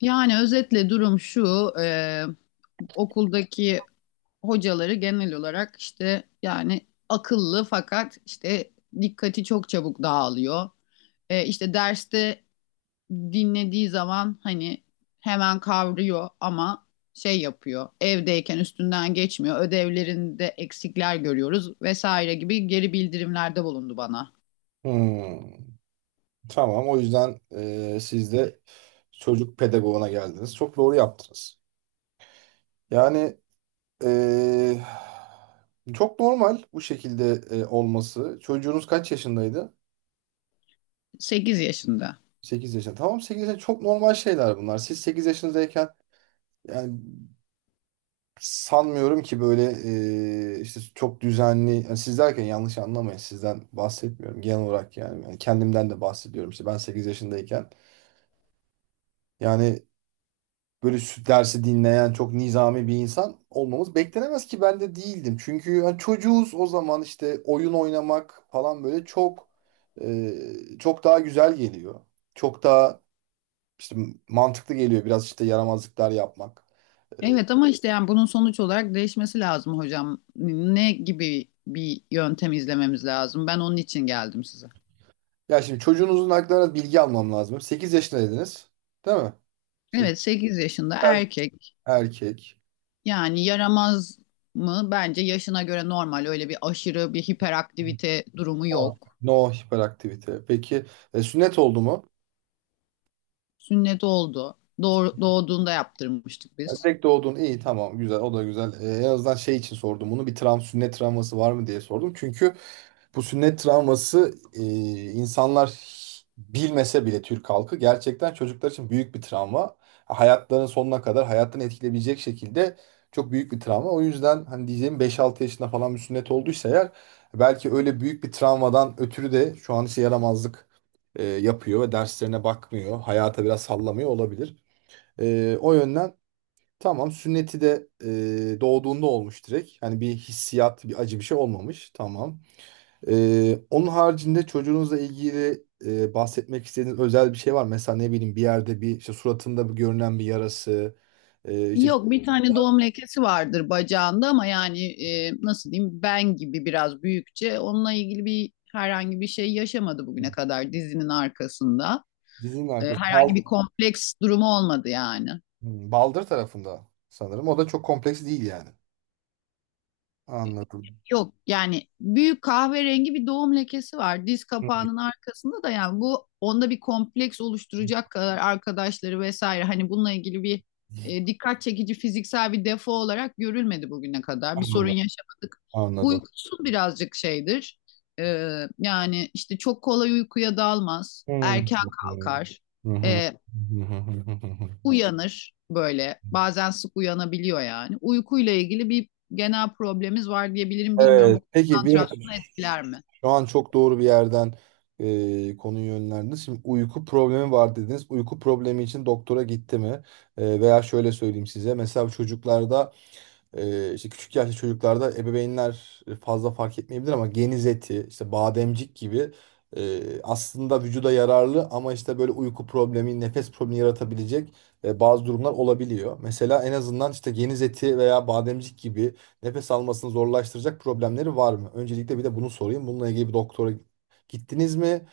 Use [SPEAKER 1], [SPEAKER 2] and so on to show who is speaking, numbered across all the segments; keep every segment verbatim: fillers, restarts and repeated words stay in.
[SPEAKER 1] Yani özetle durum şu, e, okuldaki hocaları genel olarak işte yani akıllı fakat işte dikkati çok çabuk dağılıyor. E, işte derste dinlediği zaman hani hemen kavruyor ama şey yapıyor, evdeyken üstünden geçmiyor, ödevlerinde eksikler görüyoruz vesaire gibi geri bildirimlerde bulundu bana.
[SPEAKER 2] Hmm, tamam. O yüzden e, siz de çocuk pedagoğuna geldiniz. Çok doğru yaptınız. Yani e, çok normal bu şekilde e, olması. Çocuğunuz kaç yaşındaydı?
[SPEAKER 1] sekiz yaşında.
[SPEAKER 2] Sekiz yaşında. Tamam, sekiz yaşında çok normal şeyler bunlar. Siz sekiz yaşındayken yani sanmıyorum ki böyle e, işte çok düzenli. Yani siz derken yanlış anlamayın. Sizden bahsetmiyorum, genel olarak yani. Yani kendimden de bahsediyorum. İşte ben sekiz yaşındayken yani böyle sü- dersi dinleyen çok nizami bir insan olmamız beklenemez ki, ben de değildim. Çünkü hani çocuğuz o zaman, işte oyun oynamak falan böyle çok e, çok daha güzel geliyor. Çok daha işte mantıklı geliyor biraz, işte yaramazlıklar yapmak.
[SPEAKER 1] Evet ama işte yani bunun sonuç olarak değişmesi lazım hocam. Ne gibi bir yöntem izlememiz lazım? Ben onun için geldim size.
[SPEAKER 2] Ya şimdi çocuğunuzun aklına bilgi almam lazım. Sekiz yaşında dediniz. Değil mi? sekiz.
[SPEAKER 1] Evet, sekiz yaşında
[SPEAKER 2] Evet.
[SPEAKER 1] erkek,
[SPEAKER 2] Erkek.
[SPEAKER 1] yani yaramaz mı? Bence yaşına göre normal, öyle bir aşırı bir hiperaktivite durumu yok.
[SPEAKER 2] No hiperaktivite. Peki, e, sünnet oldu mu?
[SPEAKER 1] Sünnet oldu. Doğ- doğduğunda yaptırmıştık biz.
[SPEAKER 2] Tek doğdun, iyi, tamam, güzel, o da güzel. Ee, en azından şey için sordum bunu, bir travma, sünnet travması var mı diye sordum. Çünkü bu sünnet travması, e, insanlar bilmese bile Türk halkı gerçekten çocuklar için büyük bir travma. Hayatlarının sonuna kadar hayatını etkileyebilecek şekilde çok büyük bir travma. O yüzden hani diyeceğim, beş altı yaşında falan bir sünnet olduysa eğer, belki öyle büyük bir travmadan ötürü de şu an işe yaramazlık e, yapıyor ve derslerine bakmıyor. Hayata biraz sallamıyor olabilir. E, o yönden tamam, sünneti de e, doğduğunda olmuş direkt. Hani bir hissiyat, bir acı, bir şey olmamış. Tamam. E, onun haricinde çocuğunuzla ilgili e, bahsetmek istediğiniz özel bir şey var mı? Mesela ne bileyim, bir yerde bir işte suratında bir görünen bir yarası. E, işte
[SPEAKER 1] Yok, bir tane doğum lekesi vardır bacağında ama yani e, nasıl diyeyim ben gibi biraz büyükçe, onunla ilgili bir herhangi bir şey yaşamadı bugüne kadar, dizinin arkasında.
[SPEAKER 2] dizinin
[SPEAKER 1] E,
[SPEAKER 2] arkası. Bal,
[SPEAKER 1] herhangi bir kompleks durumu olmadı yani.
[SPEAKER 2] Hmm, baldır tarafında sanırım. O da çok kompleks değil yani. Anladım.
[SPEAKER 1] Yok yani, büyük kahverengi bir doğum lekesi var. Diz
[SPEAKER 2] Hı.
[SPEAKER 1] kapağının arkasında da, yani bu onda bir kompleks oluşturacak kadar arkadaşları vesaire hani bununla ilgili bir e, dikkat çekici fiziksel bir defo olarak görülmedi bugüne kadar. Bir sorun
[SPEAKER 2] Anladım.
[SPEAKER 1] yaşamadık.
[SPEAKER 2] Anladım.
[SPEAKER 1] Uykusu birazcık şeydir. E, Yani işte çok kolay uykuya dalmaz.
[SPEAKER 2] Hmm.
[SPEAKER 1] Erken
[SPEAKER 2] Hı hı.
[SPEAKER 1] kalkar.
[SPEAKER 2] Hı hı.
[SPEAKER 1] E,
[SPEAKER 2] Hı hı hı hı hı.
[SPEAKER 1] Uyanır böyle. Bazen sık uyanabiliyor yani. Uykuyla ilgili bir genel problemimiz var diyebilirim. Bilmiyorum,
[SPEAKER 2] Evet.
[SPEAKER 1] bu
[SPEAKER 2] Peki, bir dakika.
[SPEAKER 1] konsantrasyonu etkiler mi?
[SPEAKER 2] Şu an çok doğru bir yerden e, konuyu yönlendiniz. Şimdi uyku problemi var dediniz. Uyku problemi için doktora gitti mi? E, veya şöyle söyleyeyim size. Mesela çocuklarda, ee, işte küçük yaşlı çocuklarda ebeveynler fazla fark etmeyebilir ama geniz eti, işte bademcik gibi, e, aslında vücuda yararlı ama işte böyle uyku problemi, nefes problemi yaratabilecek e, bazı durumlar olabiliyor. Mesela en azından işte geniz eti veya bademcik gibi nefes almasını zorlaştıracak problemleri var mı? Öncelikle bir de bunu sorayım. Bununla ilgili bir doktora gittiniz mi?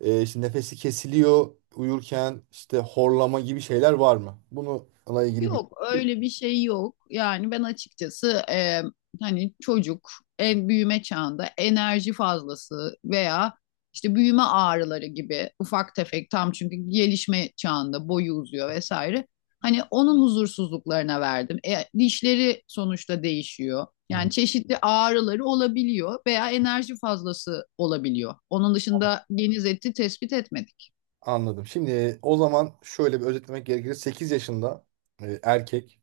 [SPEAKER 2] E, işte nefesi kesiliyor uyurken, işte horlama gibi şeyler var mı? Bununla ilgili bir...
[SPEAKER 1] Yok, öyle bir şey yok. Yani ben açıkçası e, hani çocuk en büyüme çağında enerji fazlası veya işte büyüme ağrıları gibi ufak tefek tam, çünkü gelişme çağında boyu uzuyor vesaire. Hani onun huzursuzluklarına verdim. E, dişleri sonuçta değişiyor.
[SPEAKER 2] Hı.
[SPEAKER 1] Yani çeşitli ağrıları olabiliyor veya enerji fazlası olabiliyor. Onun dışında geniz eti tespit etmedik.
[SPEAKER 2] Anladım. Şimdi e, o zaman şöyle bir özetlemek gerekirse, sekiz yaşında e, erkek,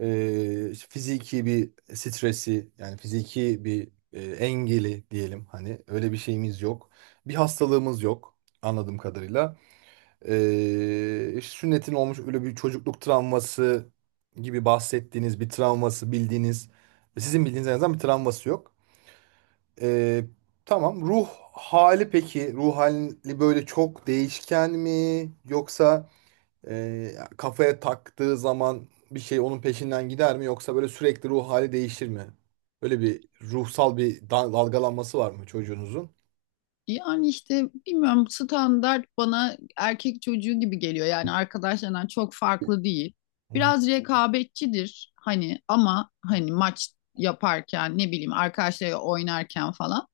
[SPEAKER 2] e, işte fiziki bir stresi, yani fiziki bir e, engeli diyelim, hani öyle bir şeyimiz yok. Bir hastalığımız yok anladığım kadarıyla. E, işte sünnetin olmuş, öyle bir çocukluk travması gibi bahsettiğiniz bir travması, bildiğiniz e, sizin bildiğiniz en azından bir travması yok. E, tamam, ruh hali, peki ruh hali böyle çok değişken mi yoksa e, kafaya taktığı zaman bir şey onun peşinden gider mi, yoksa böyle sürekli ruh hali değişir mi? Böyle bir ruhsal bir dal- dalgalanması var mı çocuğunuzun?
[SPEAKER 1] Yani işte bilmiyorum, standart bana erkek çocuğu gibi geliyor. Yani arkadaşlarından çok farklı değil.
[SPEAKER 2] Hı hı.
[SPEAKER 1] Biraz rekabetçidir hani, ama hani maç yaparken ne bileyim arkadaşlarıyla oynarken falan.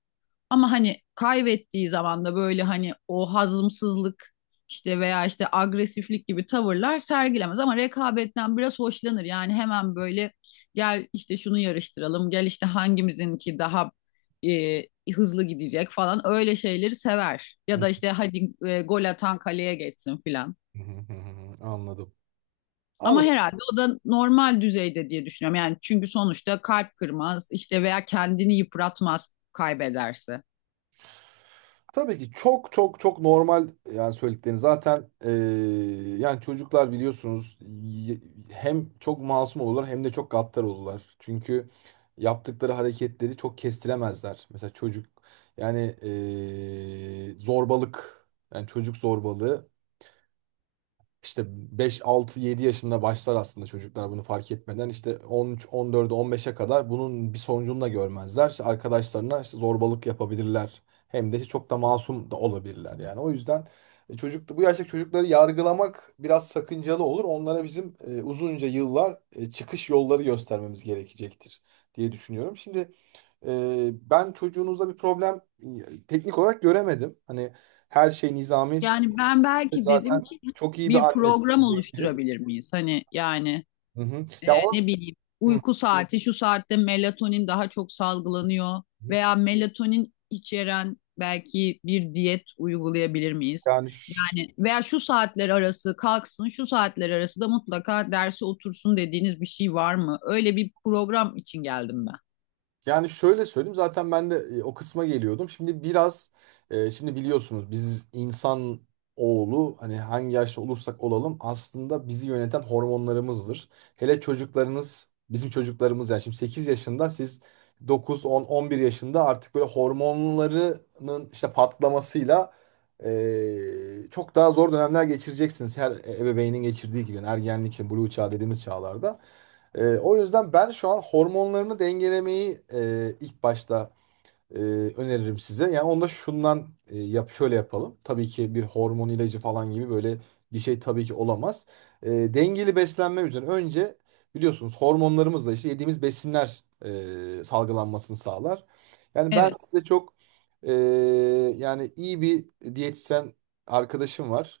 [SPEAKER 1] Ama hani kaybettiği zaman da böyle hani o hazımsızlık işte veya işte agresiflik gibi tavırlar sergilemez, ama rekabetten biraz hoşlanır. Yani hemen böyle gel işte şunu yarıştıralım, gel işte hangimizinki daha e, hızlı gidecek falan, öyle şeyleri sever. Ya
[SPEAKER 2] Hı
[SPEAKER 1] da işte hadi e, gol atan kaleye geçsin filan.
[SPEAKER 2] hı hı hı. Anladım.
[SPEAKER 1] Ama
[SPEAKER 2] Anladım.
[SPEAKER 1] herhalde o da normal düzeyde diye düşünüyorum. Yani çünkü sonuçta kalp kırmaz işte veya kendini yıpratmaz kaybederse.
[SPEAKER 2] Tabii ki çok çok çok normal, yani söylediklerini zaten, eee, yani çocuklar biliyorsunuz y- hem çok masum olurlar hem de çok gaddar olurlar. Çünkü yaptıkları hareketleri çok kestiremezler. Mesela çocuk, yani eee, zorbalık, yani çocuk zorbalığı işte beş altı yedi yaşında başlar aslında, çocuklar bunu fark etmeden. İşte on üç, on dörde, on beşe kadar bunun bir sonucunu da görmezler. İşte arkadaşlarına işte zorbalık yapabilirler. Hem de işte çok da masum da olabilirler yani. O yüzden e, çocuk, bu yaştaki çocukları yargılamak biraz sakıncalı olur. Onlara bizim e, uzunca yıllar e, çıkış yolları göstermemiz gerekecektir diye düşünüyorum. Şimdi e, ben çocuğunuzda bir problem e, teknik olarak göremedim. Hani her şey nizami.
[SPEAKER 1] Yani ben belki dedim
[SPEAKER 2] Zaten
[SPEAKER 1] ki
[SPEAKER 2] çok iyi
[SPEAKER 1] bir
[SPEAKER 2] bir annesiz
[SPEAKER 1] program
[SPEAKER 2] belki.
[SPEAKER 1] oluşturabilir miyiz? Hani yani
[SPEAKER 2] Hı hı.
[SPEAKER 1] e,
[SPEAKER 2] Ya o.
[SPEAKER 1] ne bileyim
[SPEAKER 2] Hı
[SPEAKER 1] uyku saati şu saatte melatonin daha çok salgılanıyor
[SPEAKER 2] hı.
[SPEAKER 1] veya melatonin içeren belki bir diyet uygulayabilir miyiz?
[SPEAKER 2] Yani.
[SPEAKER 1] Yani veya şu saatler arası kalksın, şu saatler arası da mutlaka derse otursun dediğiniz bir şey var mı? Öyle bir program için geldim ben.
[SPEAKER 2] Yani şöyle söyleyeyim, zaten ben de e, o kısma geliyordum. Şimdi biraz, e, şimdi biliyorsunuz biz insan oğlu, hani hangi yaşta olursak olalım aslında bizi yöneten hormonlarımızdır. Hele çocuklarınız, bizim çocuklarımız yani, şimdi sekiz yaşında, siz dokuz on on bir yaşında artık böyle hormonlarının işte patlamasıyla e, çok daha zor dönemler geçireceksiniz. Her e, ebeveynin geçirdiği gibi, yani ergenlik, işte, blue çağ dediğimiz çağlarda. Ee, o yüzden ben şu an hormonlarını dengelemeyi, e, ilk başta, e, öneririm size. Yani onda şundan, e, yap, şöyle yapalım. Tabii ki bir hormon ilacı falan gibi böyle bir şey tabii ki olamaz. E, dengeli beslenme üzerine önce, biliyorsunuz hormonlarımızla işte yediğimiz besinler e, salgılanmasını sağlar. Yani ben
[SPEAKER 1] Evet,
[SPEAKER 2] size çok e, yani iyi bir diyetisyen arkadaşım var.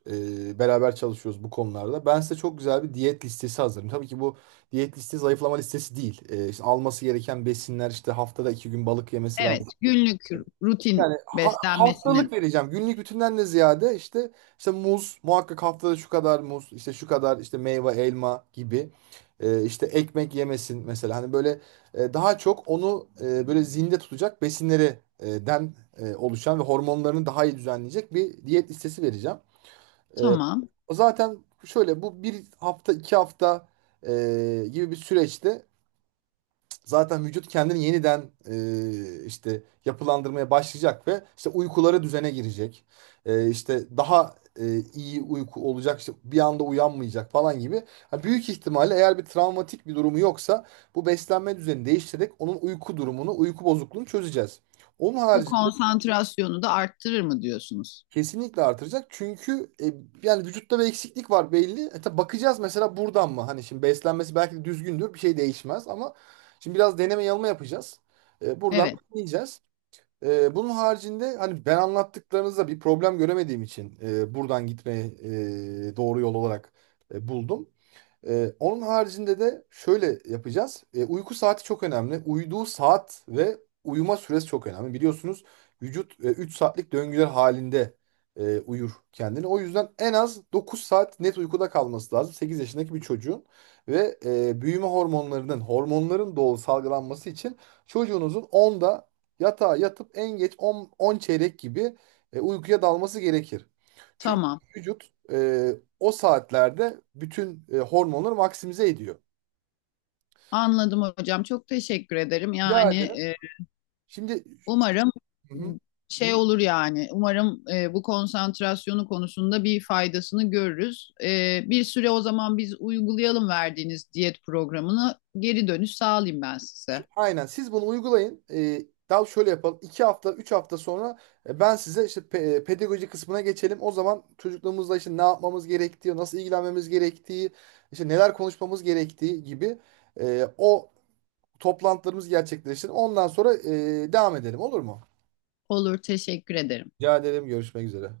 [SPEAKER 2] E, beraber çalışıyoruz bu konularda. Ben size çok güzel bir diyet listesi hazırım. Tabii ki bu diyet listesi zayıflama listesi değil. E, işte alması gereken besinler, işte haftada iki gün balık yemesi
[SPEAKER 1] evet.
[SPEAKER 2] lazım,
[SPEAKER 1] Günlük rutin
[SPEAKER 2] yani ha- haftalık
[SPEAKER 1] beslenmesinin
[SPEAKER 2] vereceğim. Günlük bütünden de ziyade, işte işte muz muhakkak, haftada şu kadar muz, işte şu kadar, işte meyve, elma gibi. Ee, işte ekmek yemesin mesela, hani böyle e, daha çok onu e, böyle zinde tutacak besinleri e, den e, oluşan ve hormonlarını daha iyi düzenleyecek bir diyet listesi vereceğim. Ee,
[SPEAKER 1] tamam.
[SPEAKER 2] O zaten, şöyle bu bir hafta iki hafta e, gibi bir süreçte zaten vücut kendini yeniden e, işte yapılandırmaya başlayacak ve işte uykuları düzene girecek. E, işte daha e, iyi uyku olacak, işte bir anda uyanmayacak falan gibi. Ha, büyük ihtimalle eğer bir travmatik bir durumu yoksa, bu beslenme düzeni değiştirerek onun uyku durumunu, uyku bozukluğunu çözeceğiz. Onun
[SPEAKER 1] Bu
[SPEAKER 2] harici.
[SPEAKER 1] konsantrasyonu da arttırır mı diyorsunuz?
[SPEAKER 2] Kesinlikle artıracak. Çünkü e, yani vücutta bir eksiklik var belli. E, tabii bakacağız mesela, buradan mı? Hani şimdi beslenmesi belki de düzgündür. Bir şey değişmez ama şimdi biraz deneme yanılma yapacağız. E, buradan
[SPEAKER 1] Evet,
[SPEAKER 2] bakmayacağız. E, bunun haricinde hani ben anlattıklarınızda bir problem göremediğim için e, buradan gitmeyi e, doğru yol olarak e, buldum. Ee, onun haricinde de şöyle yapacağız. Ee, uyku saati çok önemli. Uyuduğu saat ve uyuma süresi çok önemli. Biliyorsunuz vücut e, üç saatlik döngüler halinde e, uyur kendini. O yüzden en az dokuz saat net uykuda kalması lazım. Sekiz yaşındaki bir çocuğun ve e, büyüme hormonlarının, hormonların doğal salgılanması için çocuğunuzun onda yatağa yatıp en geç on on çeyrek gibi e, uykuya dalması gerekir.
[SPEAKER 1] tamam.
[SPEAKER 2] Vücut e, o saatlerde bütün e, hormonları maksimize ediyor.
[SPEAKER 1] Anladım hocam. Çok teşekkür ederim.
[SPEAKER 2] Rica
[SPEAKER 1] Yani
[SPEAKER 2] ederim.
[SPEAKER 1] e,
[SPEAKER 2] Şimdi.
[SPEAKER 1] umarım
[SPEAKER 2] Hı hı.
[SPEAKER 1] şey olur yani. Umarım e, bu konsantrasyonu konusunda bir faydasını görürüz. E, bir süre o zaman biz uygulayalım verdiğiniz diyet programını. Geri dönüş sağlayayım ben
[SPEAKER 2] Şu-
[SPEAKER 1] size.
[SPEAKER 2] aynen, siz bunu uygulayın. E, daha şöyle yapalım. iki hafta, üç hafta sonra e, ben size işte, pe- e, pedagoji kısmına geçelim. O zaman çocukluğumuzda işte ne yapmamız gerektiği, nasıl ilgilenmemiz gerektiği, işte neler konuşmamız gerektiği gibi e, o toplantılarımız gerçekleşir. Ondan sonra e, devam edelim, olur mu?
[SPEAKER 1] Olur, teşekkür ederim.
[SPEAKER 2] Rica ederim. Görüşmek üzere.